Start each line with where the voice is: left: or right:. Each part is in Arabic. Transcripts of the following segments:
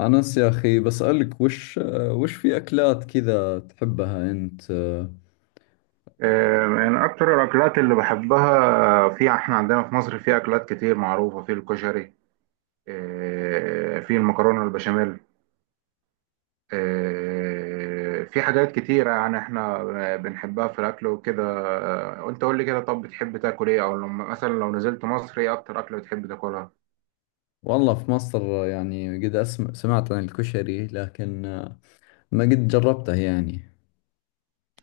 left: أنس يا أخي بسألك وش في أكلات كذا تحبها أنت.
right: من أكتر الأكلات اللي بحبها، في إحنا عندنا في مصر في أكلات كتير معروفة في الكشري. في المكرونة البشاميل. في حاجات كتيرة، يعني إحنا بنحبها في الأكل وكده. وأنت قول لي كده، طب بتحب تاكل إيه؟ أو لما مثلا لو نزلت مصر إيه أكتر أكلة بتحب تاكلها؟
left: والله في مصر يعني قد أسمع سمعت عن الكشري، لكن ما قد جربته يعني.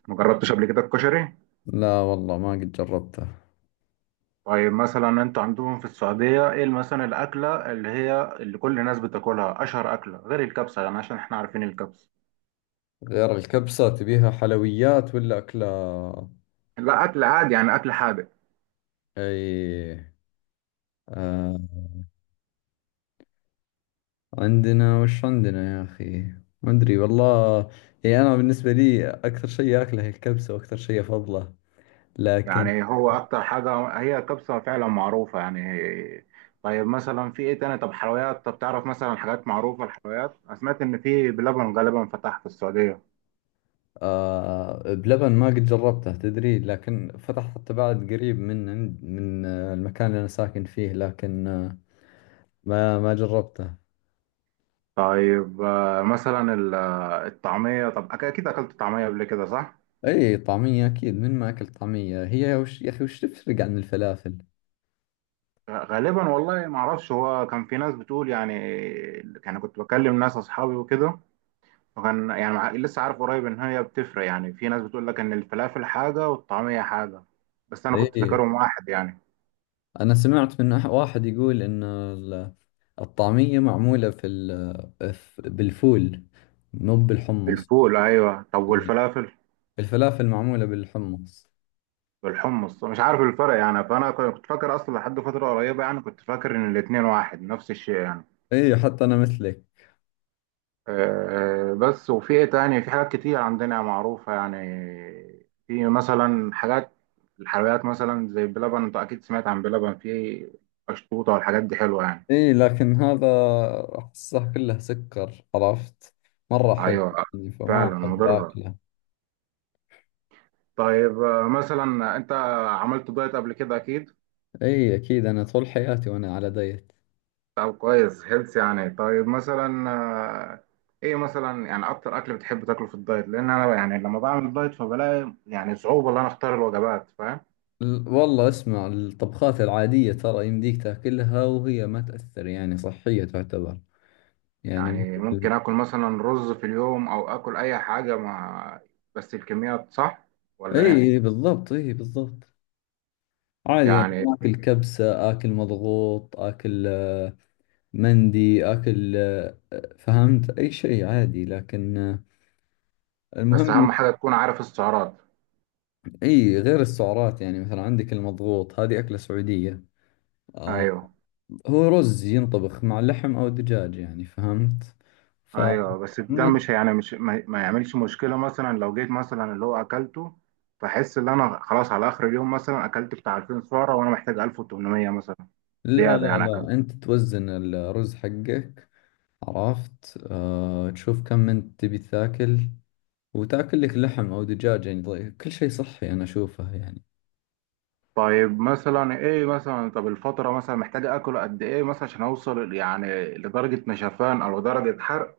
right: مجربتش قبل كده الكشري؟
left: لا والله ما قد جربته.
right: طيب مثلا أنت عندهم في السعودية إيه مثلا الأكلة اللي هي اللي كل الناس بتاكلها، أشهر أكلة غير الكبسة، يعني عشان إحنا عارفين الكبسة.
left: غير الكبسة تبيها حلويات ولا أكلة؟
right: لا، أكل عادي يعني، أكل حادق.
left: أي، آه عندنا وش عندنا يا أخي؟ ما أدري والله. يعني أنا بالنسبة لي أكثر شيء أكله هي الكبسة، وأكثر شيء أفضله، لكن.
right: يعني هو اكتر حاجه هي الكبسه فعلا، معروفه يعني. طيب مثلا في ايه تاني؟ طب حلويات، طب تعرف مثلا حاجات معروفه الحلويات، انا سمعت ان في بلبن غالبا فتح في السعوديه.
left: بلبن ما قد جربته تدري، لكن فتح حتى بعد قريب من المكان اللي أنا ساكن فيه، لكن ما جربته.
right: طيب مثلا الطعميه، طب اكيد اكلت طعميه قبل كده صح؟
left: أي، طعمية أكيد من ما أكل طعمية، هي وش يا أخي، وش تفرق عن الفلافل؟
right: غالبا والله ما اعرفش، هو كان في ناس بتقول يعني، كنت بكلم ناس اصحابي وكده، وكان يعني لسه عارف قريب ان هي بتفرق. يعني في ناس بتقول لك ان الفلافل حاجه والطعميه حاجه، بس انا كنت
left: أي،
right: فاكرهم واحد يعني.
left: أنا سمعت من واحد يقول إن الطعمية معمولة في بالفول، مو بالحمص.
right: بالفول، ايوه، طب
left: إي.
right: والفلافل؟
left: الفلافل معمولة بالحمص.
right: بالحمص، مش عارف الفرق يعني، فانا كنت فاكر اصلا لحد فتره قريبه، يعني كنت فاكر ان الاتنين واحد نفس الشيء يعني.
left: أي، حتى أنا مثلك.
right: أه آه، بس وفي ايه تاني؟ في حاجات كتير عندنا معروفه يعني، في مثلا حاجات الحلويات مثلا زي بلبن، انت اكيد سمعت عن بلبن. في قشطوطه والحاجات دي حلوه يعني.
left: اي لكن هذا احسه كله سكر، عرفت؟ مرة حلو
right: ايوه
left: يعني، فما
right: فعلا
left: احب
right: مضره.
left: اكله.
right: طيب مثلا انت عملت دايت قبل كده اكيد.
left: اي اكيد، انا طول حياتي وانا على دايت.
right: طب كويس، هيلث يعني. طيب مثلا ايه مثلا يعني اكتر اكل بتحب تاكله في الدايت؟ لان انا يعني لما بعمل دايت فبلاقي يعني صعوبه ان انا اختار الوجبات، فاهم؟
left: والله اسمع الطبخات العادية ترى يمديك تاكلها وهي ما تأثر، يعني صحية تعتبر. يعني
right: يعني
left: مثل-
right: ممكن اكل مثلا رز في اليوم او اكل اي حاجه، مع بس الكميات صح؟ ولا
left: اي
right: ايه
left: بالضبط، اي بالضبط. عادي يعني،
right: يعني؟
left: اكل كبسة، اكل مضغوط، اكل مندي، اكل فهمت، اي شيء عادي، لكن
right: بس
left: المهم.
right: اهم حاجه تكون عارف السعرات.
left: اي غير السعرات، يعني مثلا عندك المضغوط، هذه أكلة سعودية. آه،
right: ايوه
left: هو رز ينطبخ مع لحم أو دجاج، يعني فهمت. ف
right: ايوه، بس ده
left: ما
right: مش يعني مش ما يعملش مشكله. مثلا لو جيت مثلا اللي هو اكلته، فاحس ان انا خلاص على اخر اليوم مثلا اكلت بتاع 2000 سعره وانا محتاج 1800 مثلا،
left: لا
right: زياده
left: لا
right: يعني اكلت.
left: لا، أنت توزن الرز حقك، عرفت؟ آه تشوف كم أنت تبي تاكل، وتاكل لك لحم أو دجاج، يعني كل شيء صحي أنا أشوفه يعني.
right: طيب مثلا ايه مثلا، طب الفتره مثلا محتاج اكل قد ايه مثلا عشان اوصل يعني لدرجه نشفان او درجه حرق؟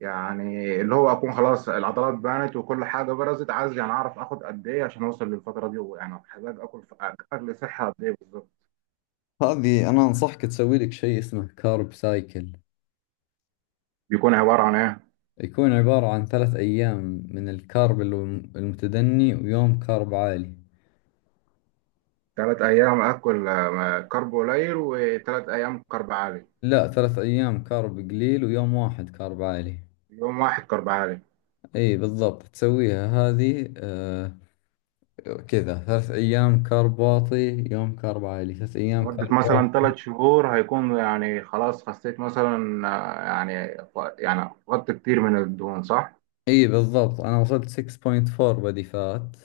right: يعني اللي هو اكون خلاص العضلات بانت وكل حاجه برزت. عايز يعني اعرف اخد قد ايه عشان اوصل للفتره دي. يعني محتاج اكل في اكل صحي قد ايه بالظبط؟
left: هذه أنا أنصحك تسوي لك شيء اسمه كارب سايكل.
right: بيكون عباره عن ايه؟
left: يكون عبارة عن ثلاث أيام من الكارب المتدني، ويوم كارب عالي.
right: تلات أيام أكل كرب قليل وتلات أيام كرب عالي؟
left: لا، ثلاث أيام كارب قليل، ويوم واحد كارب عالي.
right: يوم واحد كرب عالي.
left: اي بالضبط، تسويها هذه آه كذا: ثلاث أيام كارب واطي، يوم كارب عالي، ثلاث أيام
right: لمدة
left: كارب
right: مثلا
left: واطي.
right: تلات شهور هيكون يعني خلاص خسيت مثلا يعني، يعني فقدت كتير من الدهون صح؟
left: اي بالضبط، أنا وصلت 6.4 بدي فات.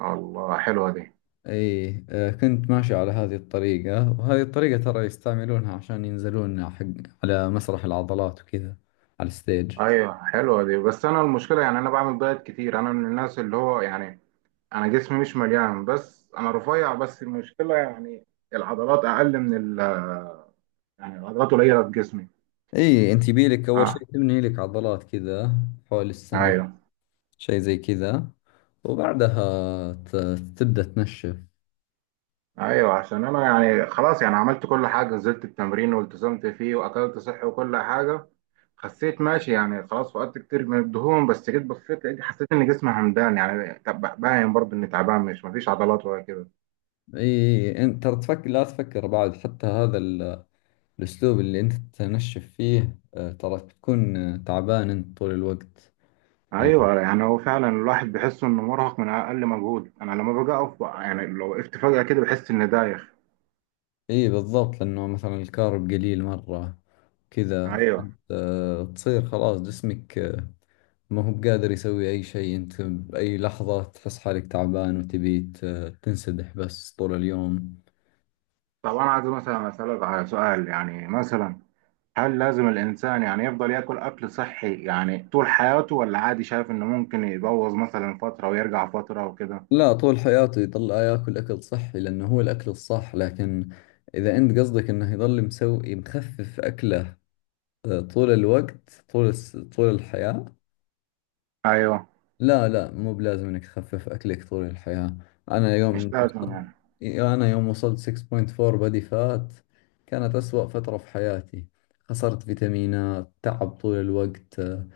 right: الله حلوة دي.
left: اي آه، كنت ماشي على هذه الطريقة، وهذه الطريقة ترى يستعملونها عشان ينزلون حق على مسرح العضلات وكذا، على الستيج.
right: أيوة حلوة دي. بس أنا المشكلة يعني أنا بعمل دايت كتير. أنا من الناس اللي هو يعني أنا جسمي مش مليان، بس أنا رفيع. بس المشكلة يعني العضلات أقل من ال، يعني العضلات قليلة في جسمي.
left: اي انت بيلك أول شيء
right: أه.
left: تبني لك عضلات كذا، حول السنة،
right: أيوة.
left: شيء زي كذا، وبعدها ت- تبدأ تنشف.
right: ايوه، عشان انا يعني خلاص يعني عملت كل حاجه، نزلت التمرين والتزمت فيه واكلت صحي وكل حاجه، خسيت ماشي يعني، خلاص فقدت كتير من الدهون. بس جيت بصيت لقيت، حسيت ان جسمي همدان يعني، طب باين برضه اني تعبان، مش مفيش عضلات ولا كده.
left: اي، انت ترى تفكر، لا تفكر بعد حتى هذا الاسلوب اللي انت تنشف فيه، ترى بتكون تعبان انت طول الوقت. يعني
right: ايوه، يعني هو فعلا الواحد بيحس انه مرهق من اقل مجهود. انا لما باجي اقف يعني لو وقفت فجاه كده بحس اني دايخ.
left: اي بالضبط، لانه مثلا الكارب قليل مرة كذا.
right: ايوه،
left: تصير خلاص جسمك ما هو بقادر يسوي اي شيء، انت بأي لحظة تحس حالك تعبان وتبي تنسدح بس طول اليوم.
right: طب انا عايز مثلا اسالك على سؤال يعني، مثلا هل لازم الإنسان يعني يفضل ياكل أكل صحي يعني طول حياته، ولا عادي شايف إنه ممكن يبوظ مثلا فترة ويرجع فترة وكده؟
left: لا، طول حياته يضل ياكل اكل صحي لانه هو الاكل الصح. لكن اذا انت قصدك انه يضل مسوي مخفف اكله طول الوقت، طول الحياة؟
right: أيوه،
left: لا لا، مو بلازم انك تخفف اكلك طول الحياة. انا
right: مش
left: يوم
right: لازم
left: وصلت
right: يعني.
left: انا يوم وصلت 6.4 بody فات، كانت اسوأ فترة في حياتي. خسرت فيتامينات، تعب طول الوقت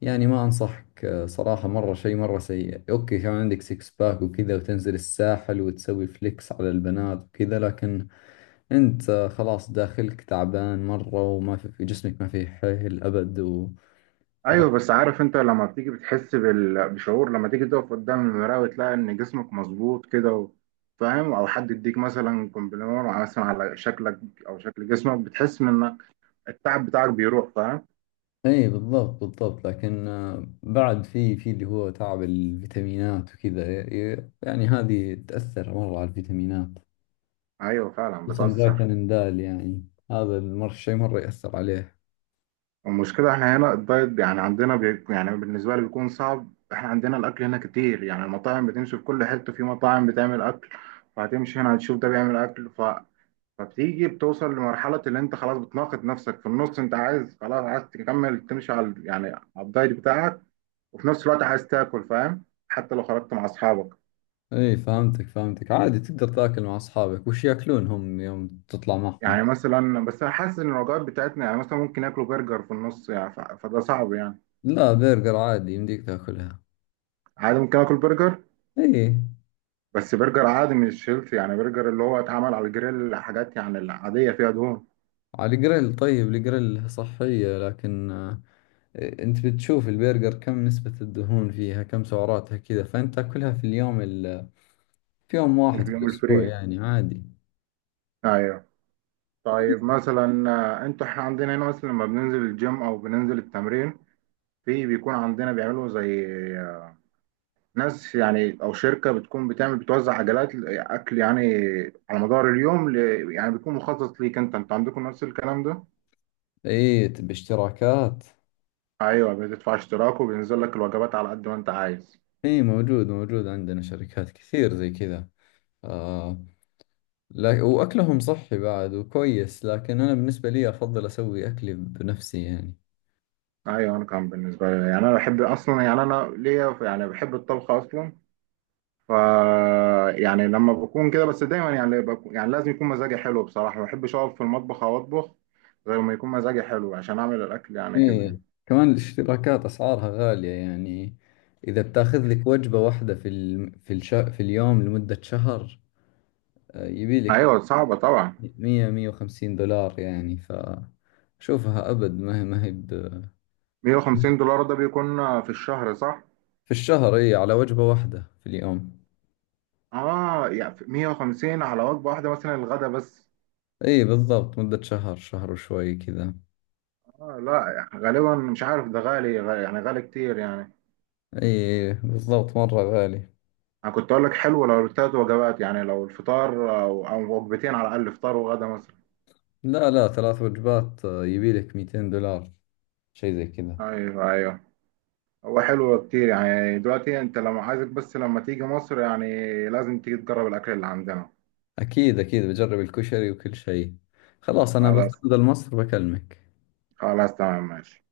left: يعني ما أنصحك صراحة، مرة شيء مرة سيء. أوكي كان عندك سيكس باك وكذا، وتنزل الساحل وتسوي فليكس على البنات وكذا، لكن أنت خلاص داخلك تعبان مرة، وما في جسمك، ما فيه حيل أبد. و عرفت؟
right: أيوه، بس عارف أنت لما بتيجي بتحس بشعور لما تيجي تقف قدام المراية وتلاقي إن جسمك مظبوط كده و، فاهم؟ أو حد يديك مثلا كومبلمون مثلا على شكلك أو شكل جسمك، بتحس إنك التعب بتاعك بيروح، فاهم؟
left: اي بالضبط، بالضبط، لكن بعد في اللي هو تعب الفيتامينات وكذا يعني هذه تأثر مرة على الفيتامينات،
right: أيوه فعلا
left: خصوصا
right: بتأثر.
left: فيتامين د يعني. هذا المر شيء مرة يأثر عليه.
right: المشكلة احنا هنا الدايت يعني عندنا يعني بالنسبة لي بيكون صعب. احنا عندنا الأكل هنا كتير يعني، المطاعم بتمشي في كل حتة، في مطاعم بتعمل أكل، فهتمشي هنا هتشوف ده بيعمل أكل فبتيجي بتوصل لمرحلة اللي أنت خلاص بتناقض نفسك في النص. أنت عايز خلاص، عايز تكمل تمشي على يعني على الدايت بتاعك، وفي نفس الوقت عايز تاكل، فاهم؟ حتى لو خرجت مع أصحابك،
left: اي فهمتك، فهمتك. عادي تقدر تاكل مع اصحابك وش ياكلون هم يوم تطلع معهم.
right: يعني مثلا، بس أنا حاسس إن الوجبات بتاعتنا يعني مثلا ممكن ياكلوا برجر في النص يعني، فده صعب يعني.
left: لا، برجر عادي يمديك تاكلها.
right: عادي ممكن آكل برجر،
left: اي،
right: بس برجر عادي مش هيلثي يعني، برجر اللي هو اتعمل على الجريل حاجات يعني العادية فيها دهون.
left: على الجريل، طيب الجريل صحية، لكن انت بتشوف البرجر كم نسبة الدهون فيها، كم سعراتها كذا، فانت تاكلها في في يوم واحد في
right: اليوم
left: الاسبوع
right: الفري،
left: يعني عادي.
right: ايوه. طيب مثلا انتوا احنا عندنا هنا مثلا لما بننزل الجيم او بننزل التمرين، في بيكون عندنا بيعملوا زي آه، ناس يعني او شركة بتكون بتعمل بتوزع عجلات اكل يعني على مدار اليوم يعني بيكون مخصص ليك انت عندكم نفس الكلام ده؟
left: اي باشتراكات.
right: ايوه بتدفع اشتراك وبينزل لك الوجبات على قد ما انت عايز.
left: اي موجود موجود، عندنا شركات كثير زي كذا. آه، لا، وأكلهم صحي بعد وكويس، لكن أنا بالنسبة لي أفضل أسوي أكلي بنفسي يعني.
right: ايوه، انا كان بالنسبه لي يعني انا بحب اصلا يعني انا ليا يعني بحب الطبخ اصلا. ف يعني لما بكون كده بس دايما يعني بكون يعني لازم يكون مزاجي حلو، بصراحه ما بحبش اقف في المطبخ او اطبخ غير ما يكون مزاجي حلو عشان اعمل الاكل يعني كده
left: ايه،
right: يعني.
left: كمان الاشتراكات أسعارها غالية يعني. إذا بتاخذ لك وجبة واحدة في في اليوم لمدة شهر، يبي لك
right: ايوه صعبه طبعا.
left: 100 150 دولار يعني. فشوفها أبد، ما هي،
right: $150 ده بيكون في الشهر صح؟
left: في الشهر. إي، على وجبة واحدة في اليوم.
right: اه يعني 150 على وجبه واحده مثلا، الغدا بس؟
left: إي بالضبط، مدة شهر، شهر وشوي كذا.
right: اه لا غالبا، مش عارف، ده غالي يعني غالي كتير يعني.
left: إي بالضبط، مرة غالي.
right: انا كنت اقول لك حلو لو التلات وجبات، يعني لو الفطار او وجبتين على الاقل، فطار وغدا مثلا.
left: لا لا، ثلاث وجبات يبي لك 200 دولار، شيء زي كذا.
right: ايوه ايوه. هو حلو كتير يعني. دلوقتي انت لما عايزك، بس لما تيجي مصر يعني لازم تيجي تجرب الاكل اللي عندنا.
left: أكيد أكيد بجرب الكشري وكل شيء. خلاص، أنا بس
right: خلاص،
left: أنزل مصر بكلمك.
right: خلاص تمام ماشي.